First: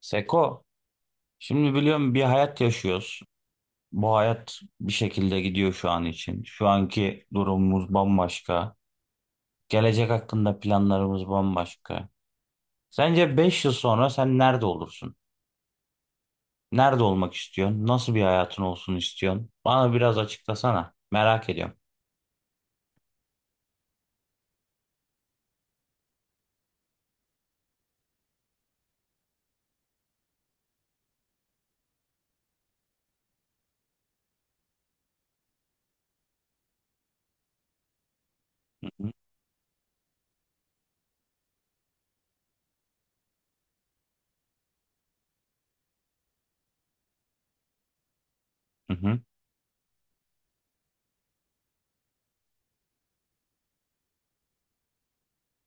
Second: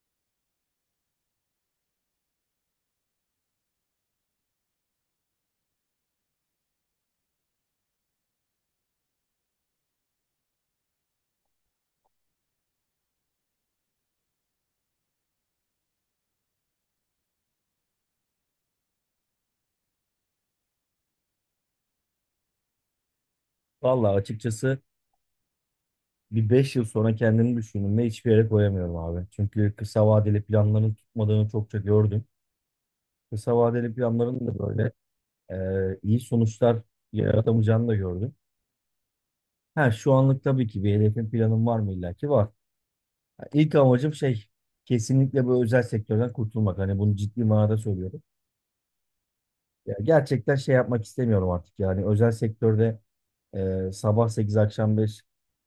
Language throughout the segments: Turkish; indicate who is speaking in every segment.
Speaker 1: Seko, şimdi biliyorum bir hayat yaşıyoruz. Bu hayat bir şekilde gidiyor şu an için. Şu anki durumumuz bambaşka. Gelecek hakkında planlarımız bambaşka. Sence 5 yıl sonra sen nerede olursun? Nerede olmak istiyorsun? Nasıl bir hayatın olsun istiyorsun? Bana biraz açıklasana. Merak ediyorum.
Speaker 2: Vallahi açıkçası bir 5 yıl sonra kendini düşündüğümde hiçbir yere koyamıyorum abi. Çünkü kısa vadeli planların tutmadığını çokça gördüm. Kısa vadeli planların da böyle iyi sonuçlar yaratamayacağını da gördüm.
Speaker 1: Hı hı.
Speaker 2: Ha, şu anlık tabii ki bir hedefim planım var mı, illa ki var. Ha, İlk amacım kesinlikle bu özel sektörden kurtulmak. Hani bunu ciddi manada söylüyorum.
Speaker 1: Hı hı.
Speaker 2: Ya gerçekten şey yapmak istemiyorum artık, yani özel sektörde sabah 8 akşam 5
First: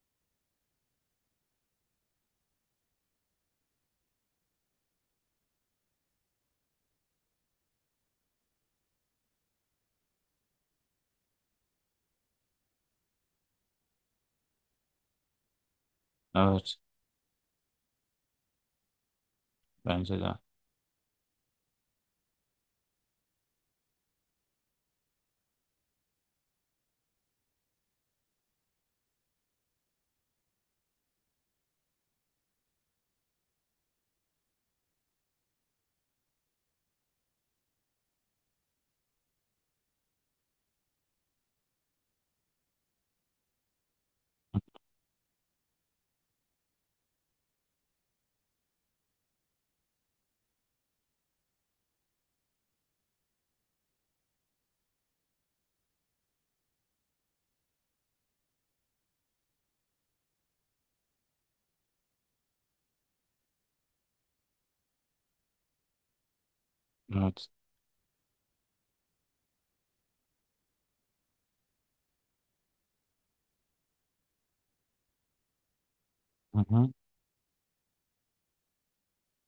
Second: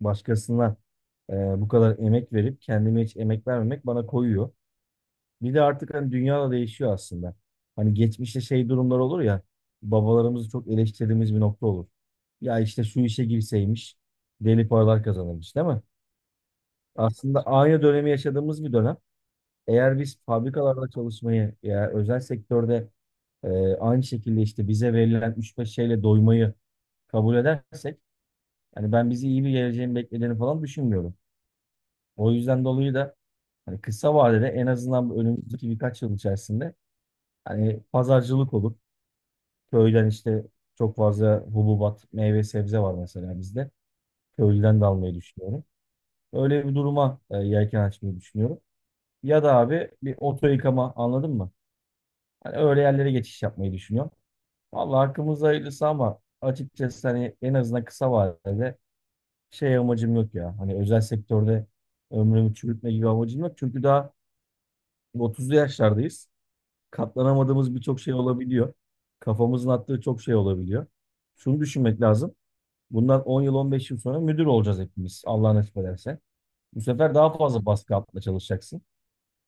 Speaker 2: başkasına e, bu kadar emek verip kendime hiç emek vermemek bana koyuyor. Bir de artık hani dünya da değişiyor aslında. Hani geçmişte durumlar olur ya, babalarımızı çok eleştirdiğimiz bir nokta olur. Ya işte şu işe girseymiş, deli paralar kazanırmış değil mi?
Speaker 1: Evet,
Speaker 2: Aslında aynı dönemi yaşadığımız bir dönem. Eğer biz
Speaker 1: bence de.
Speaker 2: fabrikalarda çalışmayı ya özel sektörde aynı şekilde işte bize verilen üç beş şeyle doymayı kabul edersek, yani ben bizi iyi bir geleceğin beklediğini falan düşünmüyorum. O yüzden dolayı da hani kısa vadede en azından bu önümüzdeki birkaç yıl içerisinde hani pazarcılık olur. Köyden işte çok fazla hububat, meyve sebze var mesela bizde. Köylüden de almayı düşünüyorum. Öyle bir duruma yelken açmayı düşünüyorum. Ya da abi bir oto yıkama, anladın mı? Hani öyle yerlere geçiş yapmayı düşünüyorum. Vallahi hakkımız hayırlısı ama açıkçası hani en azından kısa vadede amacım yok ya. Hani özel sektörde ömrümü çürütme gibi amacım yok. Çünkü daha 30'lu yaşlardayız.
Speaker 1: Evet.
Speaker 2: Katlanamadığımız birçok şey olabiliyor. Kafamızın attığı çok şey olabiliyor. Şunu düşünmek lazım. Bundan 10 yıl 15 yıl sonra müdür olacağız hepimiz. Allah nasip ederse.
Speaker 1: Hı
Speaker 2: Bu
Speaker 1: hı.
Speaker 2: sefer daha fazla baskı altında çalışacaksın.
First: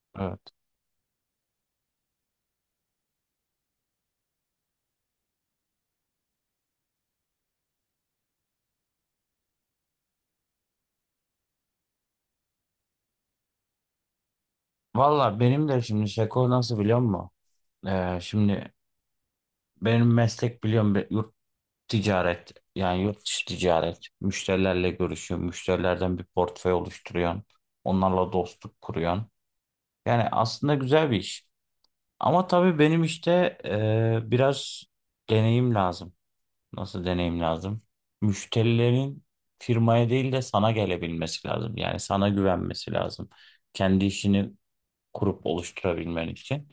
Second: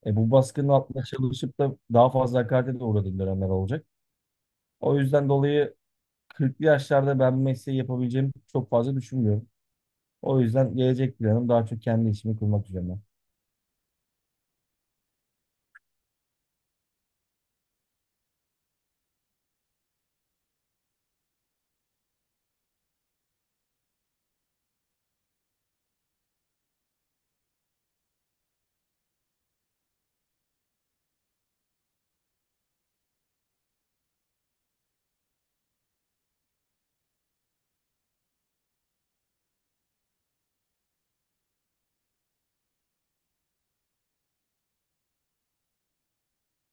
Speaker 2: Bu
Speaker 1: Evet.
Speaker 2: baskının altında çalışıp da daha fazla hakarete de uğradığın dönemler olacak. O yüzden dolayı 40'lı yaşlarda ben bu mesleği yapabileceğimi çok fazla düşünmüyorum. O yüzden gelecek planım daha çok kendi işimi kurmak üzerine.
Speaker 1: Valla benim de şimdi Seko nasıl biliyor musun? Şimdi benim meslek biliyorum ticaret, yani yurt dışı ticaret. Müşterilerle görüşüyorsun. Müşterilerden bir portföy oluşturuyorsun. Onlarla dostluk kuruyorsun. Yani aslında güzel bir iş. Ama tabii benim işte biraz deneyim lazım. Nasıl deneyim lazım? Müşterilerin firmaya değil de sana gelebilmesi lazım. Yani sana güvenmesi lazım. Kendi işini kurup oluşturabilmen için.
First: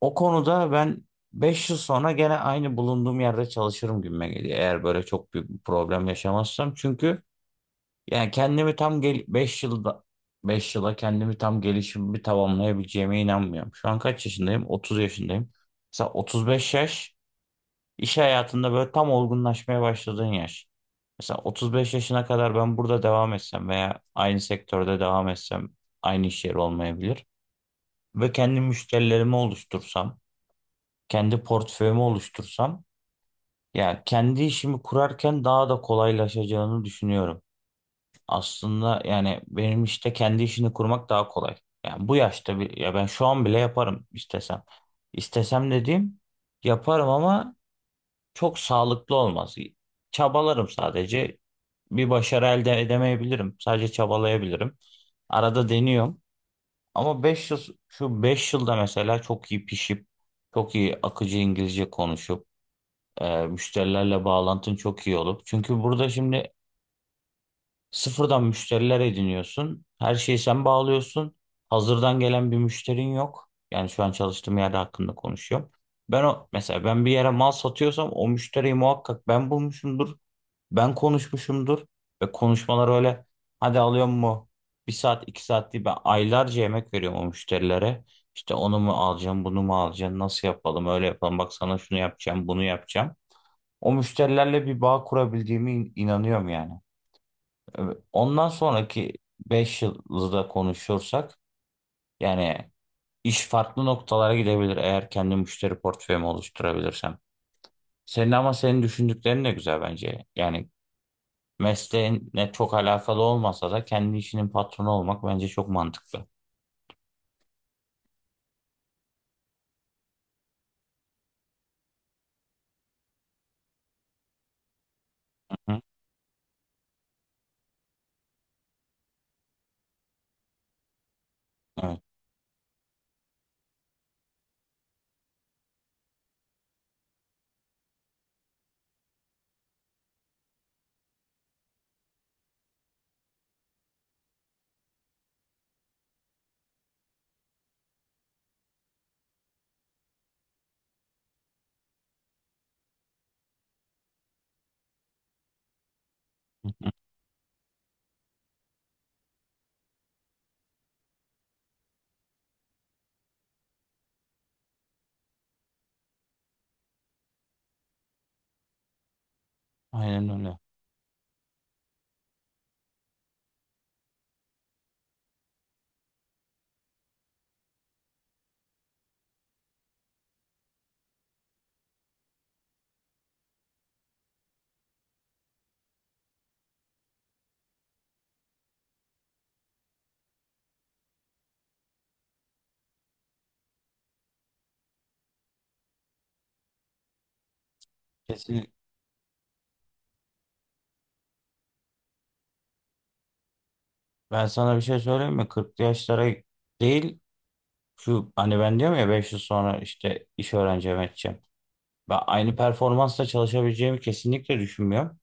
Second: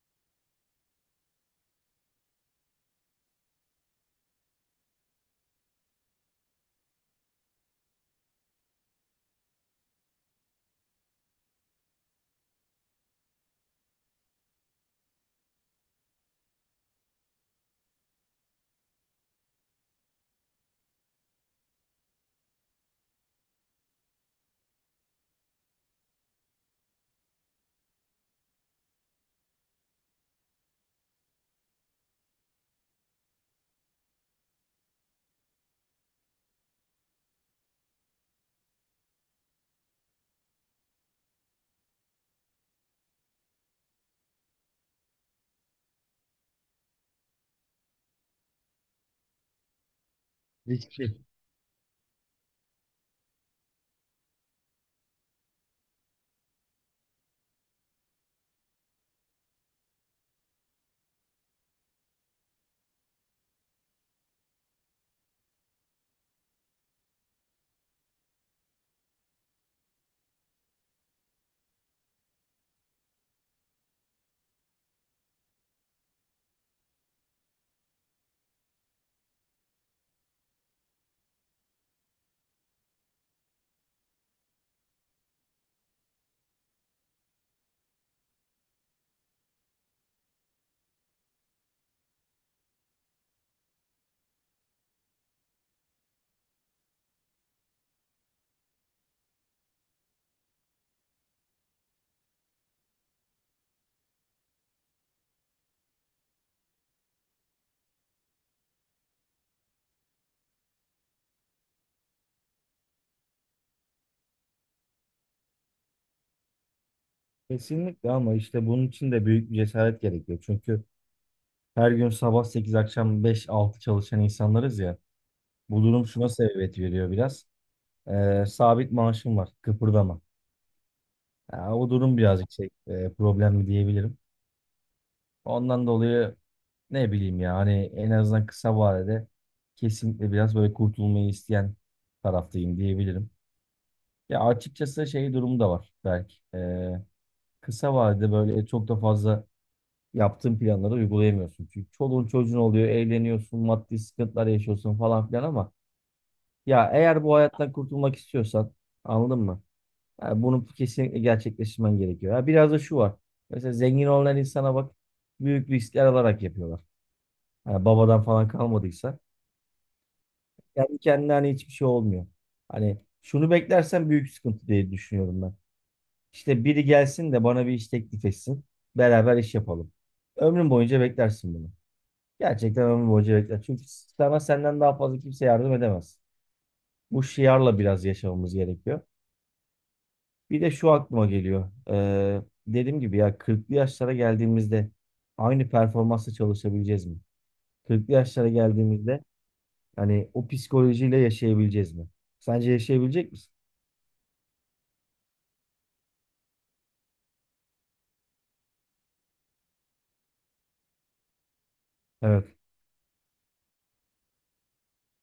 Speaker 1: O konuda ben 5 yıl sonra gene aynı bulunduğum yerde çalışırım gibime geliyor. Eğer böyle çok büyük bir problem yaşamazsam. Çünkü yani kendimi tam gel 5 yılda 5 yıla kendimi tam gelişimimi tamamlayabileceğime inanmıyorum. Şu an kaç yaşındayım? 30 yaşındayım. Mesela 35 yaş iş hayatında böyle tam olgunlaşmaya başladığın yaş. Mesela 35 yaşına kadar ben burada devam etsem veya aynı sektörde devam etsem aynı iş yeri olmayabilir. Ve kendi müşterilerimi oluştursam kendi portföyümü oluştursam ya kendi işimi kurarken daha da kolaylaşacağını düşünüyorum. Aslında yani benim işte kendi işini kurmak daha kolay. Yani bu yaşta bir ya ben şu an bile yaparım istesem. İstesem dediğim yaparım ama çok sağlıklı olmaz. Çabalarım
Speaker 2: Riskli.
Speaker 1: sadece. Bir başarı elde edemeyebilirim. Sadece çabalayabilirim. Arada deniyorum. Ama 5 yıl şu 5 yılda mesela çok iyi pişip çok iyi akıcı İngilizce konuşup müşterilerle bağlantın çok iyi olup. Çünkü burada şimdi sıfırdan müşteriler ediniyorsun. Her şeyi sen bağlıyorsun. Hazırdan gelen bir müşterin yok. Yani şu an çalıştığım yerde hakkında konuşuyorum. Ben o mesela ben bir yere mal satıyorsam o müşteriyi muhakkak ben bulmuşumdur. Ben konuşmuşumdur. Ve konuşmalar öyle hadi alıyor mu? 1 saat 2 saat değil, ben aylarca emek veriyorum o müşterilere. İşte onu mu alacağım, bunu mu alacağım, nasıl yapalım, öyle yapalım, bak sana şunu yapacağım, bunu yapacağım. O müşterilerle bir bağ kurabildiğimi inanıyorum yani. Evet. Ondan sonraki 5 yılda konuşursak yani iş farklı noktalara gidebilir, eğer kendi müşteri portföyümü oluşturabilirsem. Senin, ama senin düşündüklerin de güzel bence. Yani mesleğinle çok alakalı olmasa da kendi işinin patronu olmak bence çok mantıklı.
Speaker 2: Kesinlikle, ama işte bunun için de büyük bir cesaret gerekiyor. Çünkü her gün sabah 8 akşam beş altı çalışan insanlarız ya.
Speaker 1: Hı.
Speaker 2: Bu durum şuna sebebiyet veriyor biraz. Sabit maaşım var. Kıpırdama. Ya, o
Speaker 1: Evet.
Speaker 2: durum birazcık problemli diyebilirim. Ondan dolayı ne bileyim ya, hani en azından kısa vadede kesinlikle biraz böyle kurtulmayı isteyen taraftayım diyebilirim. Ya açıkçası durumu da var belki. Kısa vadede böyle çok da fazla yaptığın planları uygulayamıyorsun. Çünkü çoluğun çocuğun oluyor, evleniyorsun, maddi sıkıntılar yaşıyorsun falan filan, ama
Speaker 1: Hı hı.
Speaker 2: ya eğer bu hayattan kurtulmak istiyorsan, anladın mı? Yani bunu kesinlikle gerçekleştirmen gerekiyor. Ya biraz da şu var. Mesela zengin olan insana bak, büyük riskler alarak yapıyorlar. Yani babadan falan kalmadıysa
Speaker 1: Aynen öyle.
Speaker 2: kendi kendine hani hiçbir şey olmuyor. Hani şunu beklersen büyük sıkıntı diye düşünüyorum ben. İşte biri gelsin de bana bir iş teklif etsin. Beraber iş yapalım. Ömrün boyunca beklersin bunu. Gerçekten ömür boyunca bekler. Çünkü sana senden daha fazla kimse yardım edemez. Bu şiarla biraz yaşamamız gerekiyor. Bir de şu aklıma geliyor. Dediğim gibi ya 40'lı yaşlara geldiğimizde aynı performansla çalışabileceğiz mi? 40'lı yaşlara
Speaker 1: Kesin.
Speaker 2: geldiğimizde hani o psikolojiyle yaşayabileceğiz mi? Sence yaşayabilecek misin?
Speaker 1: Ben sana bir şey söyleyeyim mi? 40'lı yaşlara değil, şu hani ben diyorum ya 5 yıl sonra işte iş öğreneceğim, edeceğim. Ben
Speaker 2: Evet.
Speaker 1: aynı performansla çalışabileceğimi kesinlikle düşünmüyorum.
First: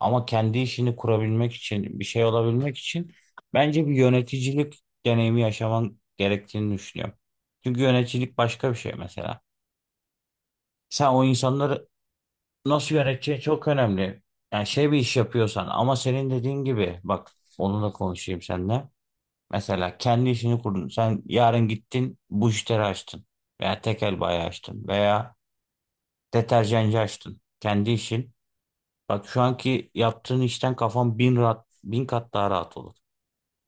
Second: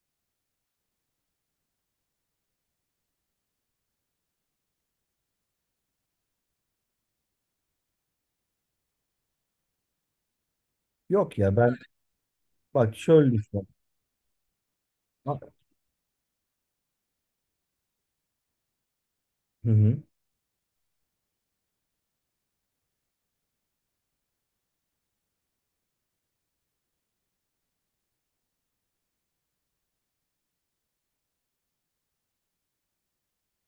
Speaker 1: Ama kendi işini kurabilmek için, bir şey olabilmek için bence bir yöneticilik deneyimi yaşaman gerektiğini düşünüyorum. Çünkü yöneticilik başka bir şey mesela. Sen o
Speaker 2: Yok ya, ben
Speaker 1: insanları nasıl
Speaker 2: bak şöyle
Speaker 1: yöneteceğin çok
Speaker 2: düşünüyorum.
Speaker 1: önemli. Yani şey, bir iş
Speaker 2: Ha-
Speaker 1: yapıyorsan, ama senin dediğin gibi bak, onunla konuşayım seninle.
Speaker 2: Hı
Speaker 1: Mesela
Speaker 2: hı.
Speaker 1: kendi işini kurdun. Sen yarın gittin bujiteri açtın veya tekel bayi açtın veya deterjancı açtın. Kendi işin. Bak şu anki yaptığın işten kafan bin rahat, bin kat daha rahat olur.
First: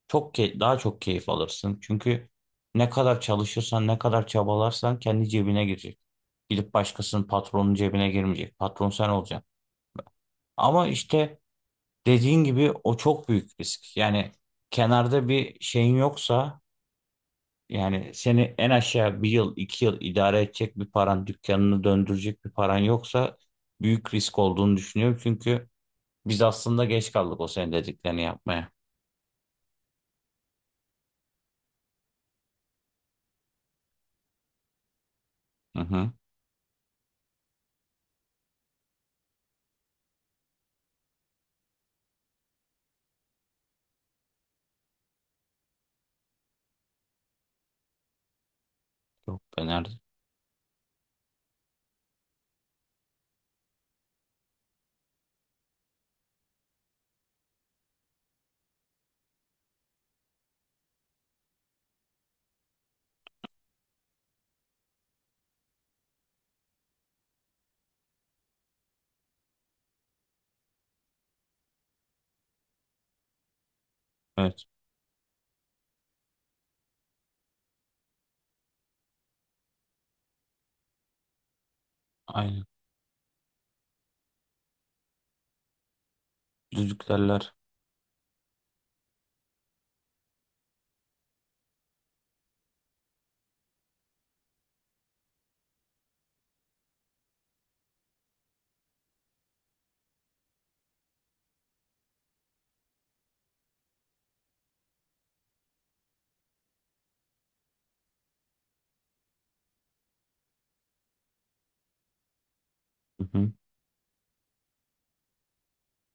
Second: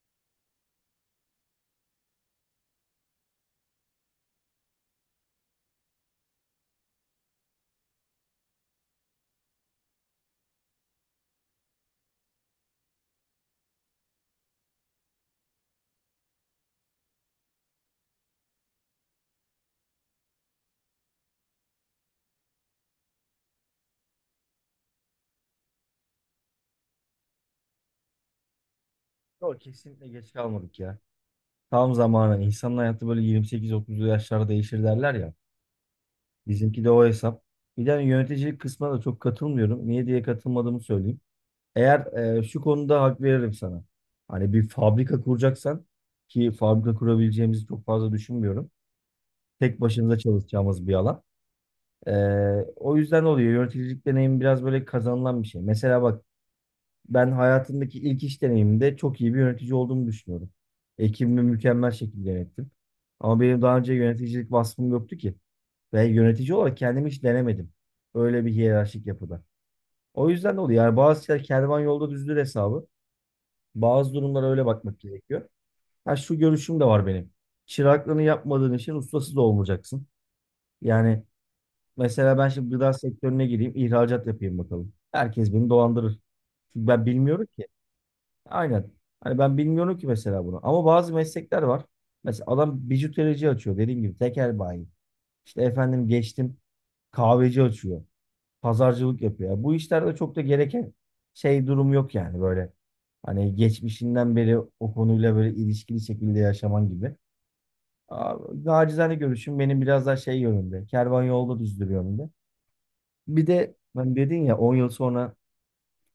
Speaker 1: Çok daha çok keyif alırsın. Çünkü ne kadar çalışırsan, ne kadar çabalarsan kendi cebine girecek. Gidip başkasının, patronun cebine girmeyecek. Patron sen olacaksın. Ama işte dediğin gibi o çok büyük risk. Yani kenarda bir şeyin yoksa, yani seni en aşağı 1 yıl, 2 yıl idare edecek bir paran, dükkanını döndürecek bir paran yoksa büyük risk olduğunu düşünüyorum. Çünkü biz aslında geç kaldık o senin dediklerini yapmaya.
Speaker 2: Yok, kesinlikle geç kalmadık ya. Tam zamanı. İnsanın hayatı böyle 28-30'lu yaşlarda değişir derler ya.
Speaker 1: Hı hı.
Speaker 2: Bizimki de o hesap. Bir de hani yöneticilik kısmına da çok katılmıyorum. Niye diye katılmadığımı söyleyeyim. Eğer şu konuda hak veririm sana. Hani bir fabrika kuracaksan, ki fabrika kurabileceğimizi çok fazla düşünmüyorum.
Speaker 1: Yok be,
Speaker 2: Tek
Speaker 1: nerede?
Speaker 2: başımıza çalışacağımız bir alan. E, O yüzden oluyor. Yöneticilik deneyimi biraz böyle kazanılan bir şey. Mesela bak, ben hayatımdaki ilk iş deneyimimde çok iyi bir yönetici olduğumu düşünüyorum. Ekibimi mükemmel şekilde yönettim. Ama benim daha önce yöneticilik vasfım yoktu ki. Ve yönetici olarak kendimi hiç denemedim. Öyle bir hiyerarşik yapıda. O yüzden de oluyor. Yani bazı şeyler kervan yolda düzdür hesabı. Bazı durumlara
Speaker 1: Evet.
Speaker 2: öyle bakmak gerekiyor. Ha, şu görüşüm de var benim. Çıraklığını yapmadığın işin ustası da olmayacaksın. Yani mesela ben
Speaker 1: Aynen.
Speaker 2: şimdi gıda sektörüne gireyim, ihracat yapayım bakalım. Herkes beni dolandırır. Çünkü ben bilmiyorum
Speaker 1: Düdüklerler.
Speaker 2: ki. Aynen. Hani ben bilmiyorum ki mesela bunu. Ama bazı meslekler var. Mesela adam bijuterici açıyor, dediğim gibi tekel bayi. İşte efendim, geçtim kahveci açıyor, pazarcılık yapıyor. Bu işlerde çok da gereken durum yok yani, böyle hani geçmişinden beri o konuyla böyle ilişkili şekilde yaşaman gibi. Aa, Nacizane görüşüm benim biraz daha yönünde. Kervan yolda düzdür yönünde.
Speaker 1: Hı
Speaker 2: Bir
Speaker 1: hı.
Speaker 2: de ben, dedin ya 10 yıl sonra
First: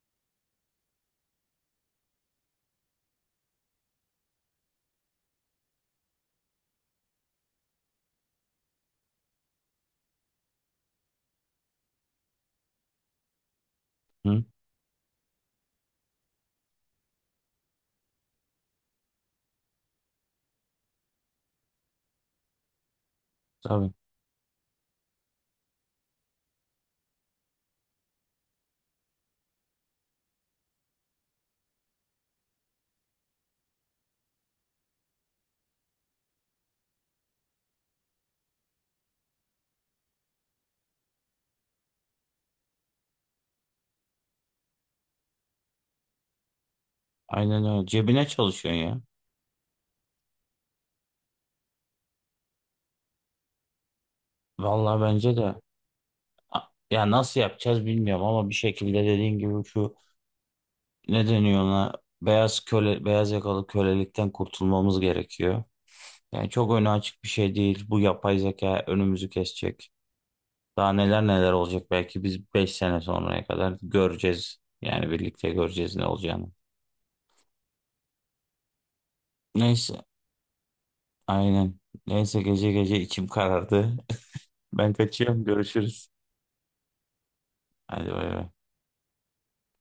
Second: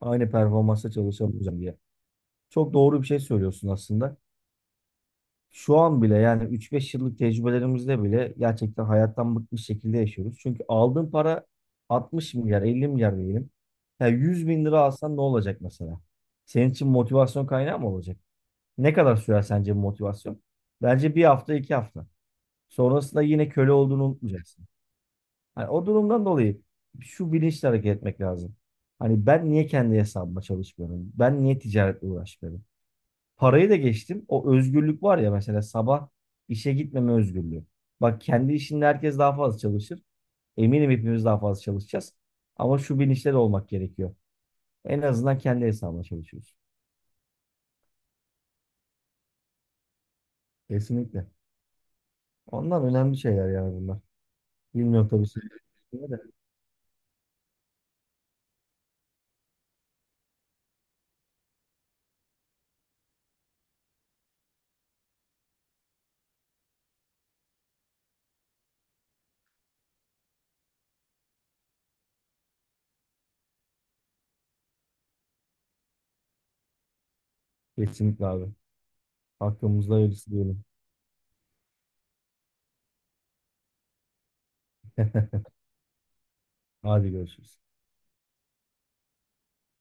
Speaker 2: aynı performansta çalışamayacağım diye. Çok doğru bir şey söylüyorsun aslında. Şu an bile yani 3-5 yıllık tecrübelerimizde bile gerçekten hayattan bıkmış şekilde yaşıyoruz. Çünkü aldığın para 60 milyar, 50 milyar diyelim. Ya
Speaker 1: Hı.
Speaker 2: 100 bin lira alsan ne olacak mesela? Senin için motivasyon kaynağı mı olacak? Ne kadar sürer sence bu motivasyon? Bence 1 hafta, 2 hafta. Sonrasında yine köle
Speaker 1: Tabii.
Speaker 2: olduğunu unutmayacaksın. Hani o durumdan dolayı şu bilinçle hareket etmek lazım. Hani ben niye kendi hesabıma çalışmıyorum? Ben niye ticaretle uğraşmıyorum? Parayı da geçtim. O özgürlük var ya, mesela sabah işe gitmeme özgürlüğü. Bak, kendi işinde herkes daha fazla çalışır. Eminim hepimiz daha fazla çalışacağız. Ama şu bilinçte de olmak gerekiyor. En azından kendi hesabına çalışıyoruz.
Speaker 1: Aynen öyle. Cebine çalışıyorsun ya.
Speaker 2: Kesinlikle. Ondan önemli şeyler yani bunlar.
Speaker 1: Vallahi
Speaker 2: Bilmiyorum tabii.
Speaker 1: bence de. A- Ya, nasıl yapacağız bilmiyorum ama bir şekilde dediğin gibi, şu ne deniyor ona, beyaz köle, beyaz yakalı kölelikten kurtulmamız gerekiyor. Yani çok önü açık bir şey değil. Bu yapay zeka önümüzü kesecek. Daha neler neler olacak, belki biz 5 sene sonraya kadar göreceğiz. Yani birlikte göreceğiz ne olacağını.
Speaker 2: Kesinlikle abi. Hakkımızda
Speaker 1: Neyse,
Speaker 2: öylesi diyelim.
Speaker 1: aynen. Neyse, gece gece içim karardı. Ben kaçıyorum, görüşürüz.
Speaker 2: Hadi görüşürüz.
Speaker 1: Hadi bay bay.